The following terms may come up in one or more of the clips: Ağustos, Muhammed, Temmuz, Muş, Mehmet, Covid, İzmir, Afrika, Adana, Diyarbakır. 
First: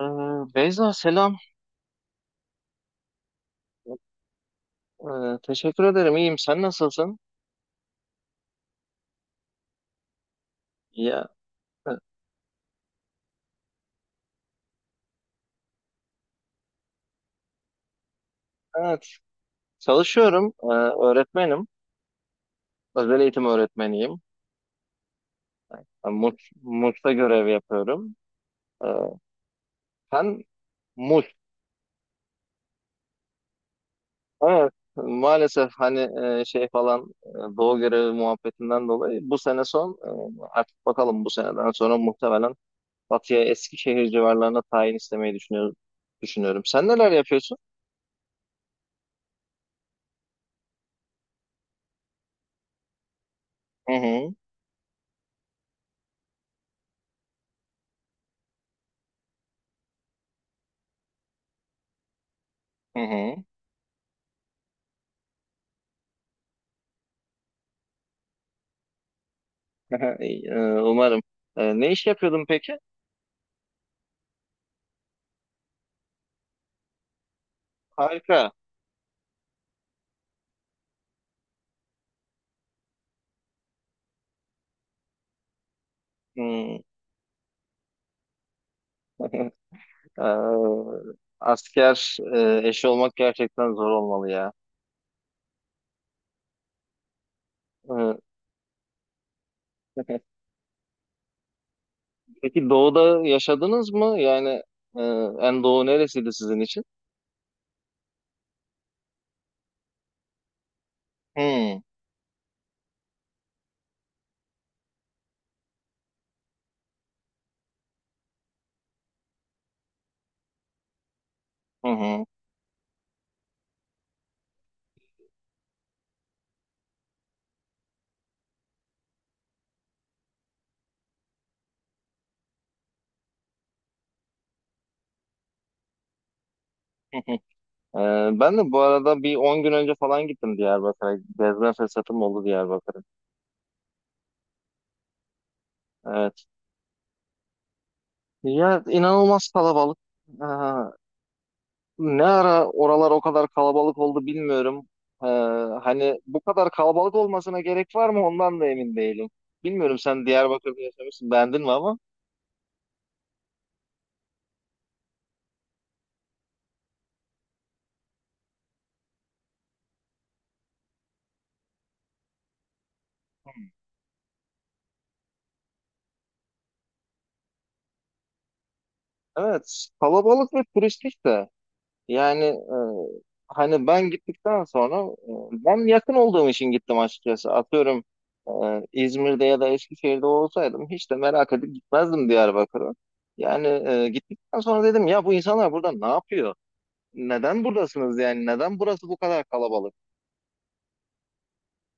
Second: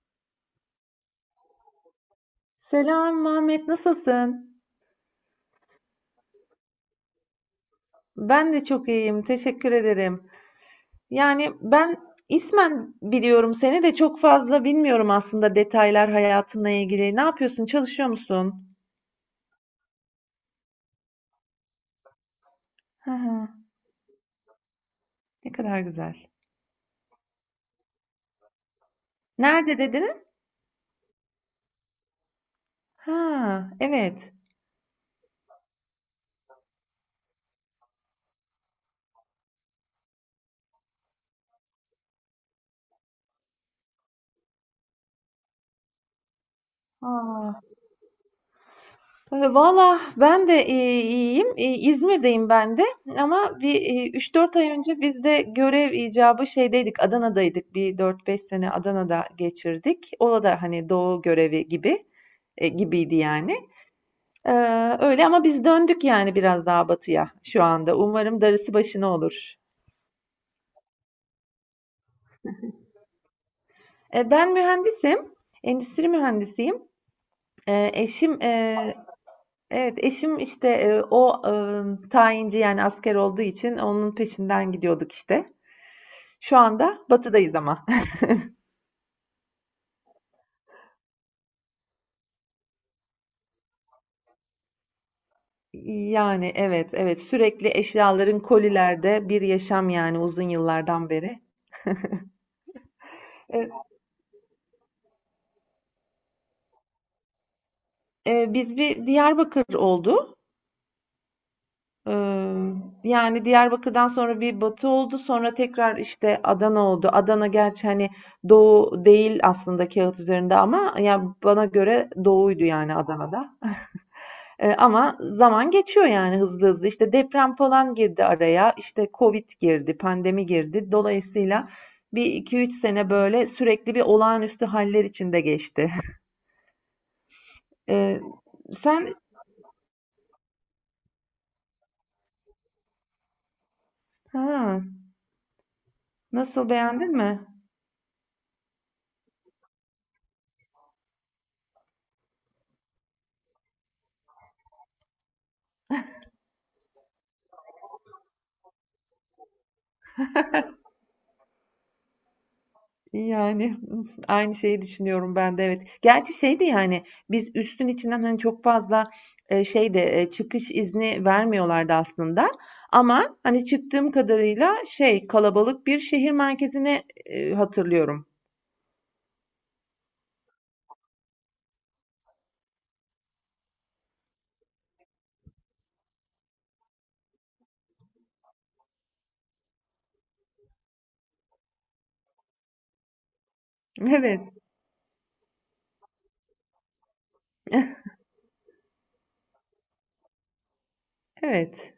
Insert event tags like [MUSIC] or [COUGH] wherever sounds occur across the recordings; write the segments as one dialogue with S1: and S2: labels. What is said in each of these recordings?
S1: Ee, Beyza selam.
S2: Selam Mehmet, nasılsın?
S1: Ee, teşekkür ederim. İyiyim. Sen nasılsın?
S2: Ben de çok iyiyim, teşekkür ederim.
S1: Ya
S2: Yani
S1: e,
S2: ben ismen biliyorum seni de çok fazla bilmiyorum aslında detaylar hayatınla ilgili. Ne yapıyorsun? Çalışıyor musun?
S1: evet. Çalışıyorum. Öğretmenim. Özel
S2: Ha,
S1: eğitim öğretmeniyim.
S2: ne kadar
S1: Ben
S2: güzel.
S1: Muş'ta görev yapıyorum. Ee,
S2: Nerede dedin?
S1: sen Muş.
S2: Ha, evet.
S1: Evet. Maalesef hani şey falan doğu görevi muhabbetinden dolayı bu sene son, artık bakalım bu seneden sonra muhtemelen Batı'ya Eskişehir civarlarına tayin istemeyi düşünüyorum. Sen neler
S2: Aa,
S1: yapıyorsun?
S2: valla ben de, iyiyim. İzmir'deyim ben de ama
S1: Hı hı.
S2: 3-4 ay önce biz de görev icabı şeydeydik, Adana'daydık. Bir dört beş sene Adana'da geçirdik. O da hani doğu görevi gibi
S1: Hı
S2: gibiydi
S1: hı.
S2: yani. Öyle ama biz döndük yani biraz daha batıya şu anda. Umarım darısı başına olur.
S1: [LAUGHS] Ee, Umarım. Ne iş yapıyordun peki?
S2: E, ben mühendisim, endüstri mühendisiyim. E, eşim
S1: Harika.
S2: Evet, eşim işte o tayinci yani asker olduğu için onun peşinden gidiyorduk işte. Şu
S1: Hmm.
S2: anda batıdayız ama. [LAUGHS]
S1: [LAUGHS] Ee, Asker eşi olmak gerçekten zor olmalı ya.
S2: Yani evet evet sürekli
S1: Ee,
S2: eşyaların kolilerde bir yaşam yani
S1: [LAUGHS]
S2: uzun yıllardan beri.
S1: Peki doğuda
S2: E,
S1: yaşadınız mı? Yani e, en doğu neresiydi sizin için?
S2: biz bir Diyarbakır oldu.
S1: Hmm.
S2: E, yani Diyarbakır'dan sonra bir Batı oldu. Sonra tekrar işte Adana oldu. Adana gerçi hani Doğu değil aslında kağıt üzerinde ama ya bana
S1: Hı
S2: göre
S1: hı.
S2: Doğu'ydu yani Adana'da. Ama zaman geçiyor yani hızlı hızlı. İşte deprem falan girdi araya, işte Covid girdi, pandemi girdi. Dolayısıyla bir iki üç sene böyle sürekli bir olağanüstü haller içinde geçti.
S1: [LAUGHS] Hı hı.
S2: Eee,
S1: Ben de bu
S2: sen
S1: arada bir 10 gün önce falan gittim Diyarbakır'a. Gezme fırsatım oldu Diyarbakır'a.
S2: ha,
S1: Evet.
S2: nasıl beğendin mi?
S1: Ya, inanılmaz kalabalık. Ne ara oralar o kadar kalabalık oldu bilmiyorum. Ee, hani bu kadar kalabalık olmasına gerek var mı, ondan da emin değilim. Bilmiyorum, sen Diyarbakır'da yaşamışsın, beğendin mi ama?
S2: Yani [LAUGHS] aynı şeyi düşünüyorum ben de evet. Gerçi şey yani biz üstün içinden hani çok fazla şey de çıkış izni vermiyorlardı aslında. Ama hani çıktığım kadarıyla şey kalabalık bir şehir merkezine hatırlıyorum.
S1: Evet, kalabalık ve turistik de. Yani hani ben gittikten sonra, ben yakın olduğum için gittim açıkçası. Atıyorum, e, İzmir'de ya da Eskişehir'de olsaydım hiç de merak edip gitmezdim Diyarbakır'a. Yani
S2: [LAUGHS] Evet.
S1: gittikten sonra dedim ya, bu insanlar burada ne yapıyor? Neden
S2: [LAUGHS]
S1: buradasınız yani? Neden burası bu kadar kalabalık?
S2: Evet.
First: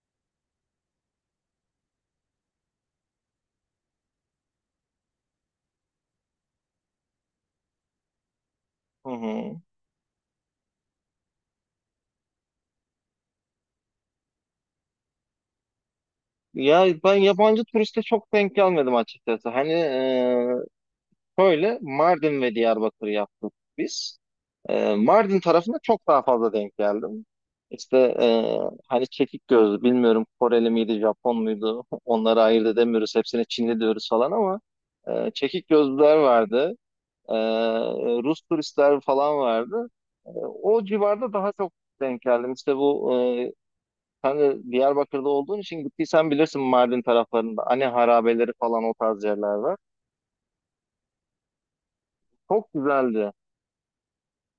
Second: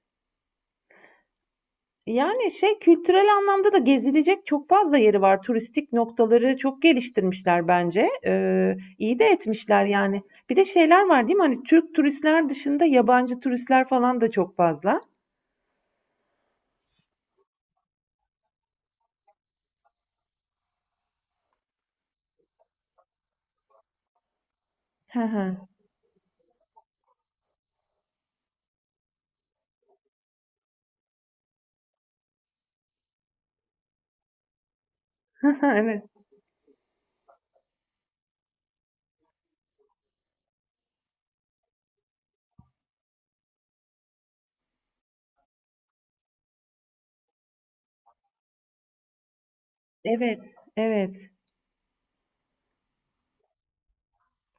S2: Yani şey kültürel anlamda da gezilecek çok fazla yeri var. Turistik noktaları çok geliştirmişler bence.
S1: Hı
S2: İyi de
S1: hı.
S2: etmişler yani. Bir de şeyler var değil mi? Hani Türk turistler dışında yabancı turistler falan da çok fazla.
S1: Ya, ben yabancı turiste çok denk gelmedim açıkçası. Hani, şöyle Mardin ve Diyarbakır yaptık biz. E,
S2: Hı
S1: Mardin
S2: hı.
S1: tarafında çok daha fazla denk geldim. İşte, hani çekik gözlü, bilmiyorum, Koreli miydi Japon muydu [LAUGHS] onları ayırt edemiyoruz, hepsine Çinli diyoruz falan ama
S2: [LAUGHS]
S1: çekik
S2: Evet.
S1: gözlüler vardı. E, Rus turistler falan vardı. E, o civarda daha çok denk geldim. İşte bu Sen de Diyarbakır'da olduğun için gittiysen bilirsin, Mardin taraflarında hani harabeleri falan, o tarz yerler var.
S2: Evet. Evet.
S1: Çok güzeldi.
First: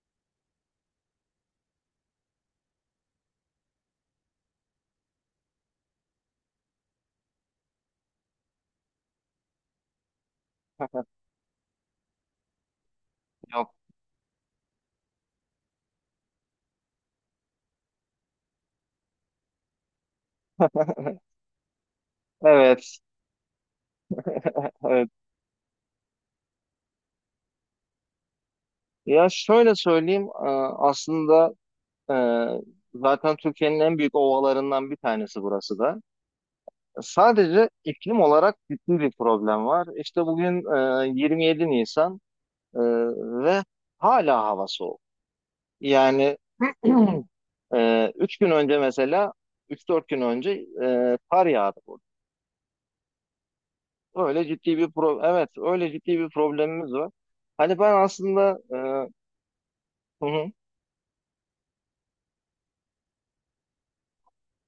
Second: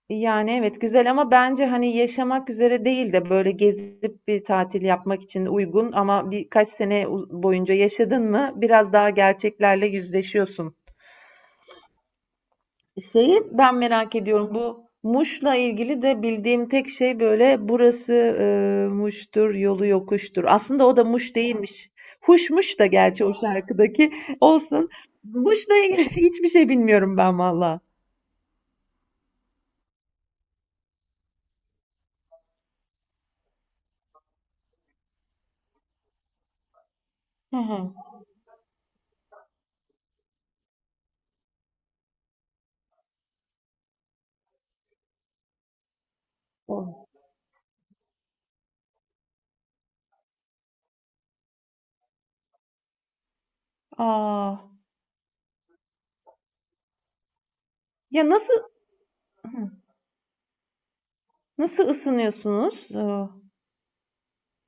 S2: Yani evet güzel ama bence hani yaşamak üzere değil de böyle gezip bir tatil yapmak için uygun ama birkaç sene boyunca yaşadın mı biraz daha gerçeklerle yüzleşiyorsun.
S1: [LAUGHS]
S2: Şeyi
S1: Yok.
S2: ben merak ediyorum. Bu Muş'la ilgili de bildiğim tek şey böyle burası Muş'tur, yolu yokuştur. Aslında o da Muş değilmiş. Huşmuş da
S1: Evet.
S2: gerçi o şarkıdaki olsun.
S1: Evet.
S2: Muş'la ilgili [LAUGHS] hiçbir şey bilmiyorum ben valla.
S1: Ya şöyle söyleyeyim, aslında e, zaten Türkiye'nin en büyük ovalarından bir tanesi burası da.
S2: Hı
S1: Sadece
S2: hı.
S1: iklim olarak ciddi bir problem var. İşte bugün 27 Nisan e, ve hala hava soğuk. Yani.
S2: O.
S1: [CLEARS THROAT] Üç gün önce mesela, 3-4 gün önce kar yağdı burada. Öyle
S2: Aa,
S1: ciddi bir pro evet, öyle ciddi bir problemimiz var. Hani ben
S2: ya nasıl
S1: aslında, e,
S2: hı,
S1: hı hı.
S2: nasıl ısınıyorsunuz? Hı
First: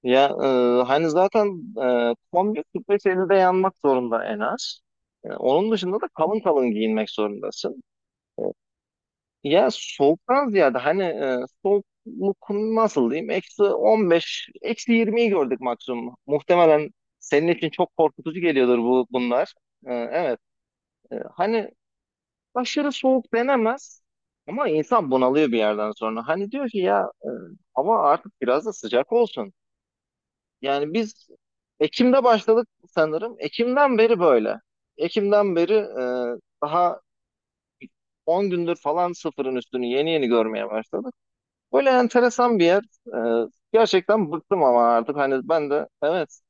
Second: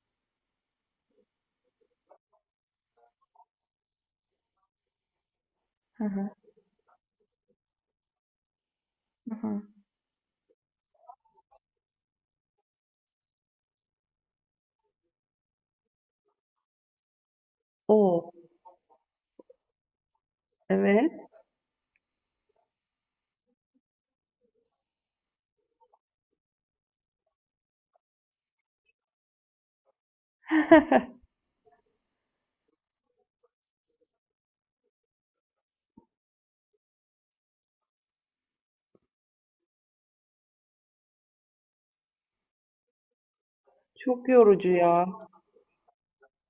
S1: Ya, hani zaten kombi 45 50'de yanmak zorunda en az. Onun dışında da
S2: hı.
S1: kalın kalın giyinmek zorundasın.
S2: Hı hı.
S1: Ya, soğuktan ziyade hani, soğukluk nasıl diyeyim? Eksi 15, eksi 20'yi gördük maksimum. Muhtemelen senin için çok
S2: O.
S1: korkutucu geliyordur bunlar. Evet. E,
S2: Evet.
S1: Hani aşırı soğuk denemez ama insan bunalıyor bir yerden sonra. Hani diyor ki ya, hava artık biraz da sıcak olsun. Yani biz Ekim'de başladık sanırım. Ekim'den beri böyle. Ekim'den beri, daha 10 gündür falan sıfırın üstünü yeni yeni görmeye başladık. Böyle enteresan bir yer. E,
S2: Çok
S1: gerçekten bıktım
S2: yorucu
S1: ama
S2: ya.
S1: artık hani ben de evet.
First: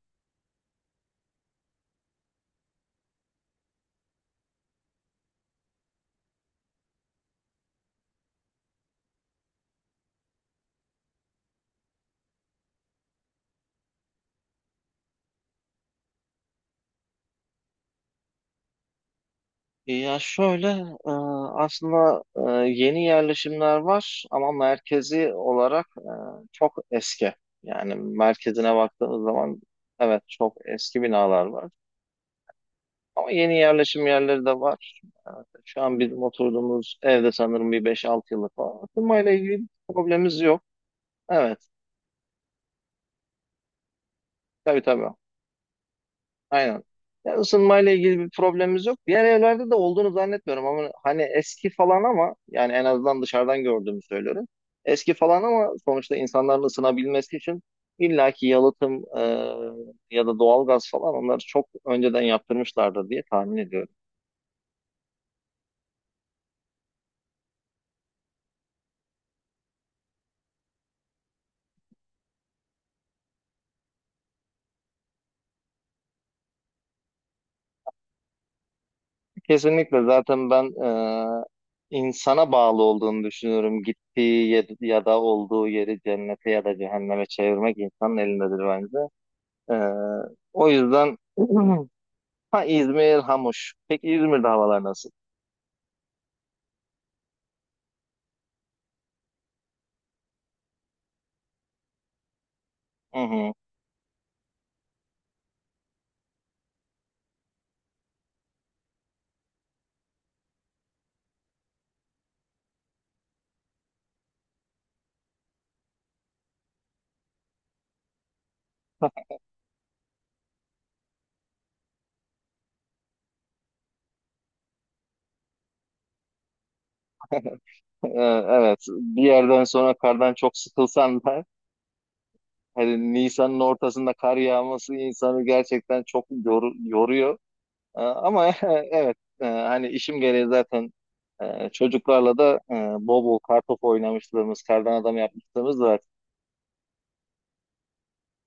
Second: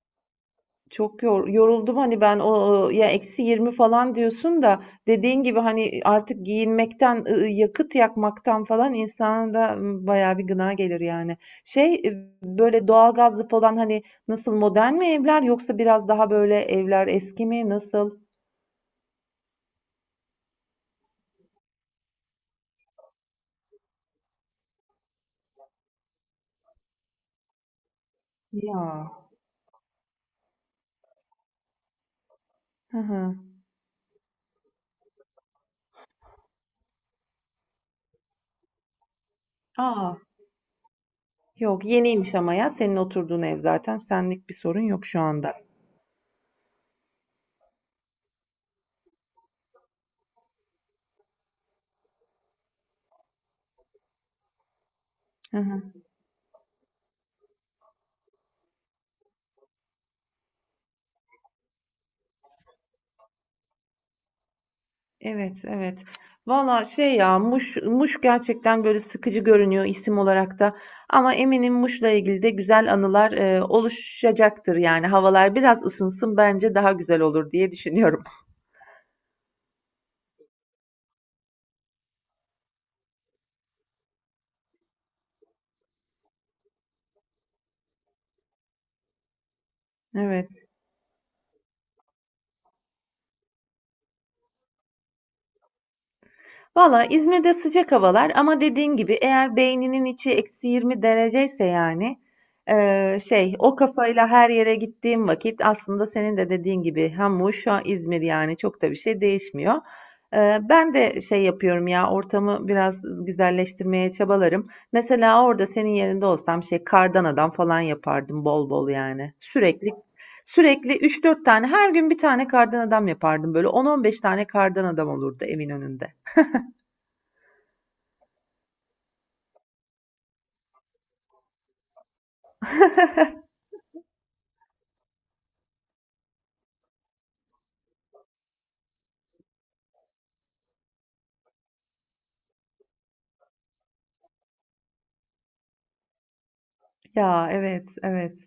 S2: Çok yoruldum hani ben o ya eksi 20 falan diyorsun da dediğin gibi hani artık giyinmekten yakıt yakmaktan falan insana da bayağı bir gına gelir yani. Şey böyle doğalgazlı falan hani nasıl modern mi evler yoksa biraz daha böyle evler eski mi nasıl?
S1: Ya şöyle, e, aslında, yeni yerleşimler var ama merkezi olarak çok eski. Yani merkezine
S2: Ya.
S1: baktığınız zaman evet, çok eski binalar var.
S2: Hı
S1: Ama
S2: hı.
S1: yeni yerleşim yerleri de var. Şu an bizim oturduğumuz evde sanırım bir beş 6 yıllık falan. Isınmayla ilgili bir
S2: Aa,
S1: problemimiz yok. Evet,
S2: yok yeniymiş ama ya senin oturduğun ev zaten senlik bir sorun
S1: tabii tabii.
S2: yok şu anda.
S1: Aynen. Ya, ısınmayla ilgili bir problemimiz yok. Diğer evlerde de olduğunu zannetmiyorum ama hani eski falan ama yani en azından dışarıdan gördüğümü söylüyorum. Eski falan ama sonuçta insanların ısınabilmesi için illaki yalıtım, ya da doğalgaz falan, onları çok önceden yaptırmışlardır diye tahmin ediyorum.
S2: Evet, evet. Valla şey ya Muş, Muş gerçekten böyle sıkıcı görünüyor isim olarak da. Ama eminim Muş'la ilgili de güzel anılar oluşacaktır yani. Havalar biraz ısınsın bence daha güzel olur diye düşünüyorum.
S1: Kesinlikle, zaten ben, e, insana bağlı olduğunu düşünüyorum. Gittiği yer ya da olduğu yeri cennete ya da cehenneme çevirmek insanın elindedir bence. E,
S2: [LAUGHS] Evet.
S1: o yüzden. [CLEARS THROAT] Ha, İzmir, Hamuş. Peki İzmir'de havalar nasıl?
S2: Valla İzmir'de sıcak havalar ama dediğin gibi eğer beyninin içi eksi 20 dereceyse yani
S1: Hı hı.
S2: şey o kafayla her yere gittiğim vakit aslında senin de dediğin gibi hem Muş hem İzmir yani çok da bir şey değişmiyor. Ben de şey yapıyorum ya ortamı biraz güzelleştirmeye çabalarım. Mesela orada senin yerinde olsam şey kardan adam falan yapardım bol bol yani. Sürekli sürekli üç dört tane her gün bir tane kardan adam yapardım böyle on on beş tane kardan adam olurdu evin önünde.
S1: Ee, evet. Bir yerden sonra kardan çok sıkılsan da hani, Nisan'ın
S2: [LAUGHS]
S1: ortasında kar yağması insanı gerçekten çok yoruyor. Ama [LAUGHS] evet, hani işim gereği zaten, çocuklarla da bol bol kartopu oynamışlığımız, kardan adam yapmışlığımız var.
S2: Ya evet, evet.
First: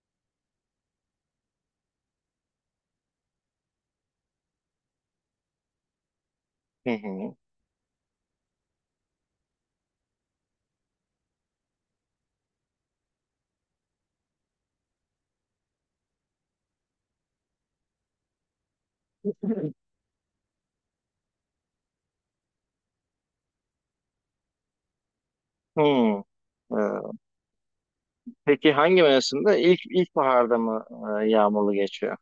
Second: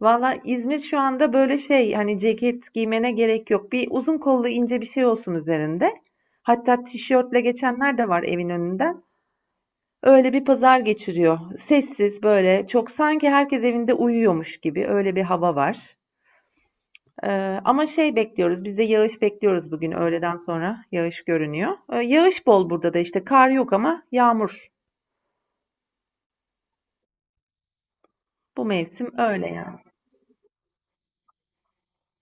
S2: Valla İzmir şu anda böyle şey hani ceket giymene gerek yok. Bir uzun kollu ince bir şey olsun üzerinde. Hatta
S1: Hı hı.
S2: tişörtle geçenler de var evin önünden. Öyle bir pazar geçiriyor. Sessiz böyle çok sanki herkes evinde uyuyormuş gibi öyle bir hava var. Ee, ama şey bekliyoruz biz de yağış bekliyoruz bugün öğleden sonra yağış görünüyor. Yağış bol burada da işte kar yok ama yağmur.
S1: Hı. Ee,
S2: Bu
S1: peki hangi
S2: mevsim öyle
S1: mevsimde?
S2: yani.
S1: İlk ilkbaharda mı, yağmurlu geçiyor?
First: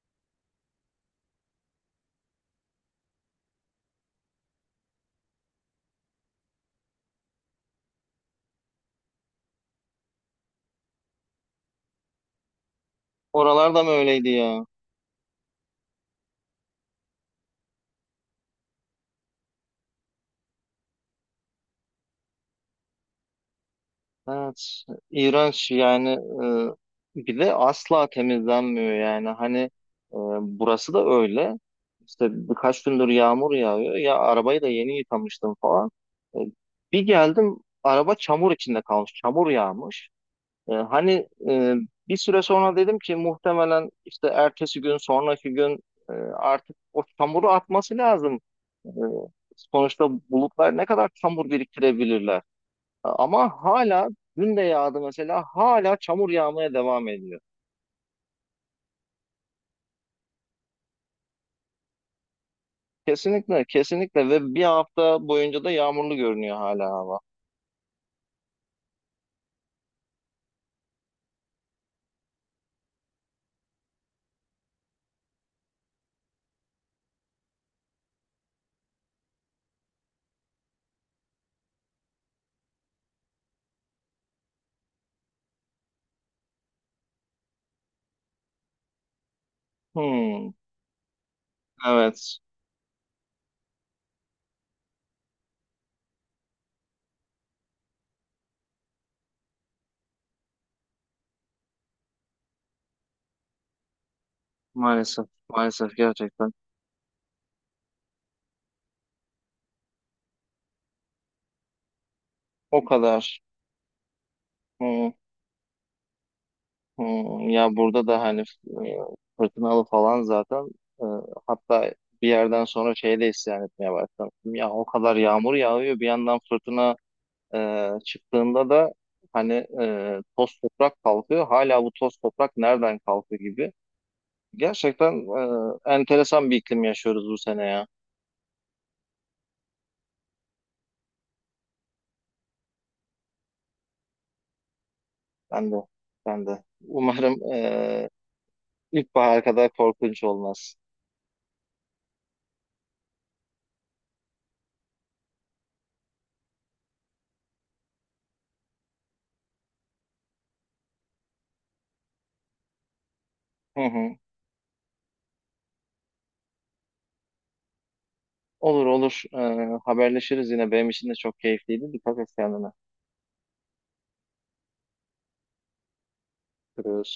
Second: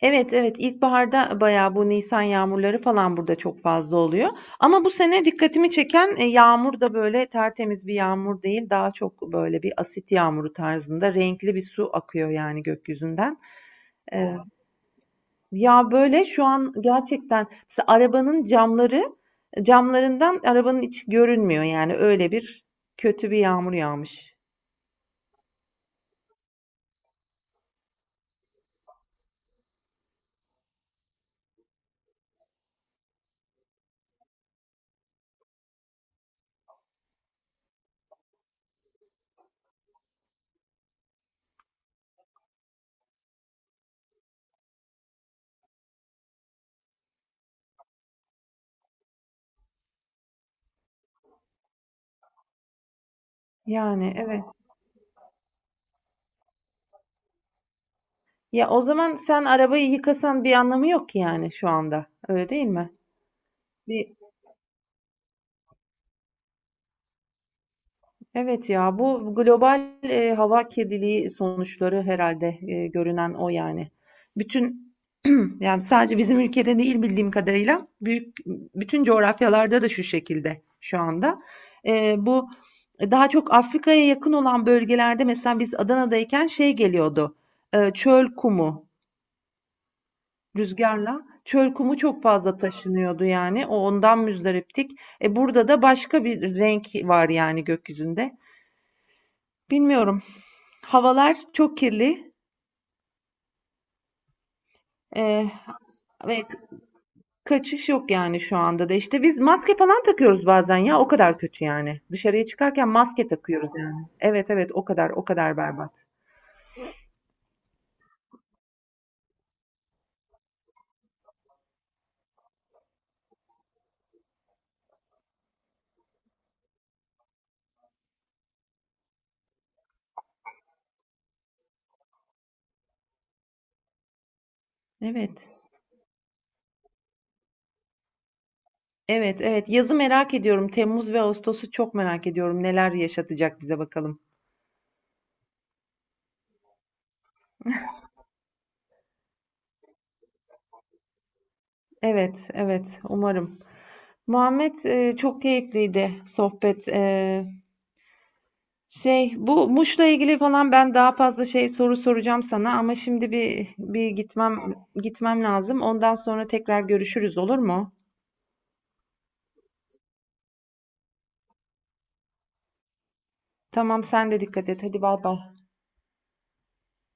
S2: Evet, evet. İlkbaharda bayağı bu nisan yağmurları falan burada çok fazla oluyor. Ama bu sene dikkatimi çeken yağmur da böyle tertemiz bir yağmur değil. Daha çok böyle bir asit yağmuru tarzında renkli bir su akıyor yani gökyüzünden.
S1: Oralarda mı öyleydi
S2: E,
S1: ya?
S2: ya böyle şu an gerçekten mesela arabanın camlarından arabanın içi görünmüyor yani öyle bir kötü bir yağmur yağmış.
S1: Evet, iğrenç yani, bir de asla temizlenmiyor yani, hani, burası da öyle işte, birkaç gündür yağmur yağıyor ya, arabayı da yeni yıkamıştım falan. E, bir geldim, araba çamur içinde kalmış, çamur yağmış. Hani, bir süre sonra dedim ki muhtemelen işte ertesi gün, sonraki gün artık o çamuru atması lazım. E, sonuçta bulutlar ne kadar çamur biriktirebilirler, ama hala
S2: Yani evet.
S1: dün de yağdı mesela, hala çamur yağmaya devam ediyor.
S2: Ya o zaman sen arabayı yıkasan bir anlamı yok ki yani şu anda. Öyle değil mi?
S1: Kesinlikle
S2: Bir,
S1: kesinlikle, ve bir hafta boyunca da yağmurlu görünüyor hala hava.
S2: evet ya bu global hava kirliliği sonuçları herhalde görünen o yani. Bütün [CLEARS THROAT] yani sadece bizim ülkede değil bildiğim kadarıyla büyük bütün coğrafyalarda da şu şekilde şu anda. Bu daha çok Afrika'ya yakın olan bölgelerde mesela biz Adana'dayken şey geliyordu. Çöl
S1: Hmm,
S2: rüzgarla çöl kumu çok
S1: evet,
S2: fazla taşınıyordu yani. O ondan müzdariptik. Burada da başka bir renk var yani gökyüzünde. Bilmiyorum. Havalar çok kirli
S1: maalesef
S2: eee,
S1: maalesef,
S2: ve
S1: gerçekten
S2: kaçış yok yani şu anda da. İşte biz maske falan takıyoruz bazen ya o kadar kötü yani. Dışarıya
S1: o
S2: çıkarken
S1: kadar.
S2: maske takıyoruz yani. Evet evet o
S1: Hmm,
S2: kadar o kadar berbat.
S1: hmm. Ya burada da hani, e, fırtınalı falan zaten. E, hatta bir yerden sonra şey de isyan etmeye başladım. Ya o kadar yağmur yağıyor, bir yandan fırtına. Çıktığında da hani, toz toprak kalkıyor. Hala bu toz toprak nereden kalktı gibi. Gerçekten,
S2: Evet.
S1: enteresan bir iklim yaşıyoruz bu sene ya.
S2: Evet evet yazı merak ediyorum. Temmuz ve Ağustos'u çok merak ediyorum. Neler yaşatacak bize bakalım.
S1: Ben de. Ben de. Umarım, ilkbahar kadar korkunç olmaz.
S2: Evet evet umarım. Muhammed çok keyifliydi sohbet. Şey, bu Muş'la ilgili falan ben daha fazla şey soru soracağım sana ama şimdi
S1: Hı
S2: bir
S1: hı.
S2: gitmem lazım. Ondan sonra tekrar görüşürüz olur mu?
S1: Olur olur. Haberleşiriz yine. Benim için de çok keyifliydi. Dikkat et kendine.
S2: Tamam sen de dikkat et. Hadi bay bay.
S1: Görüşürüz.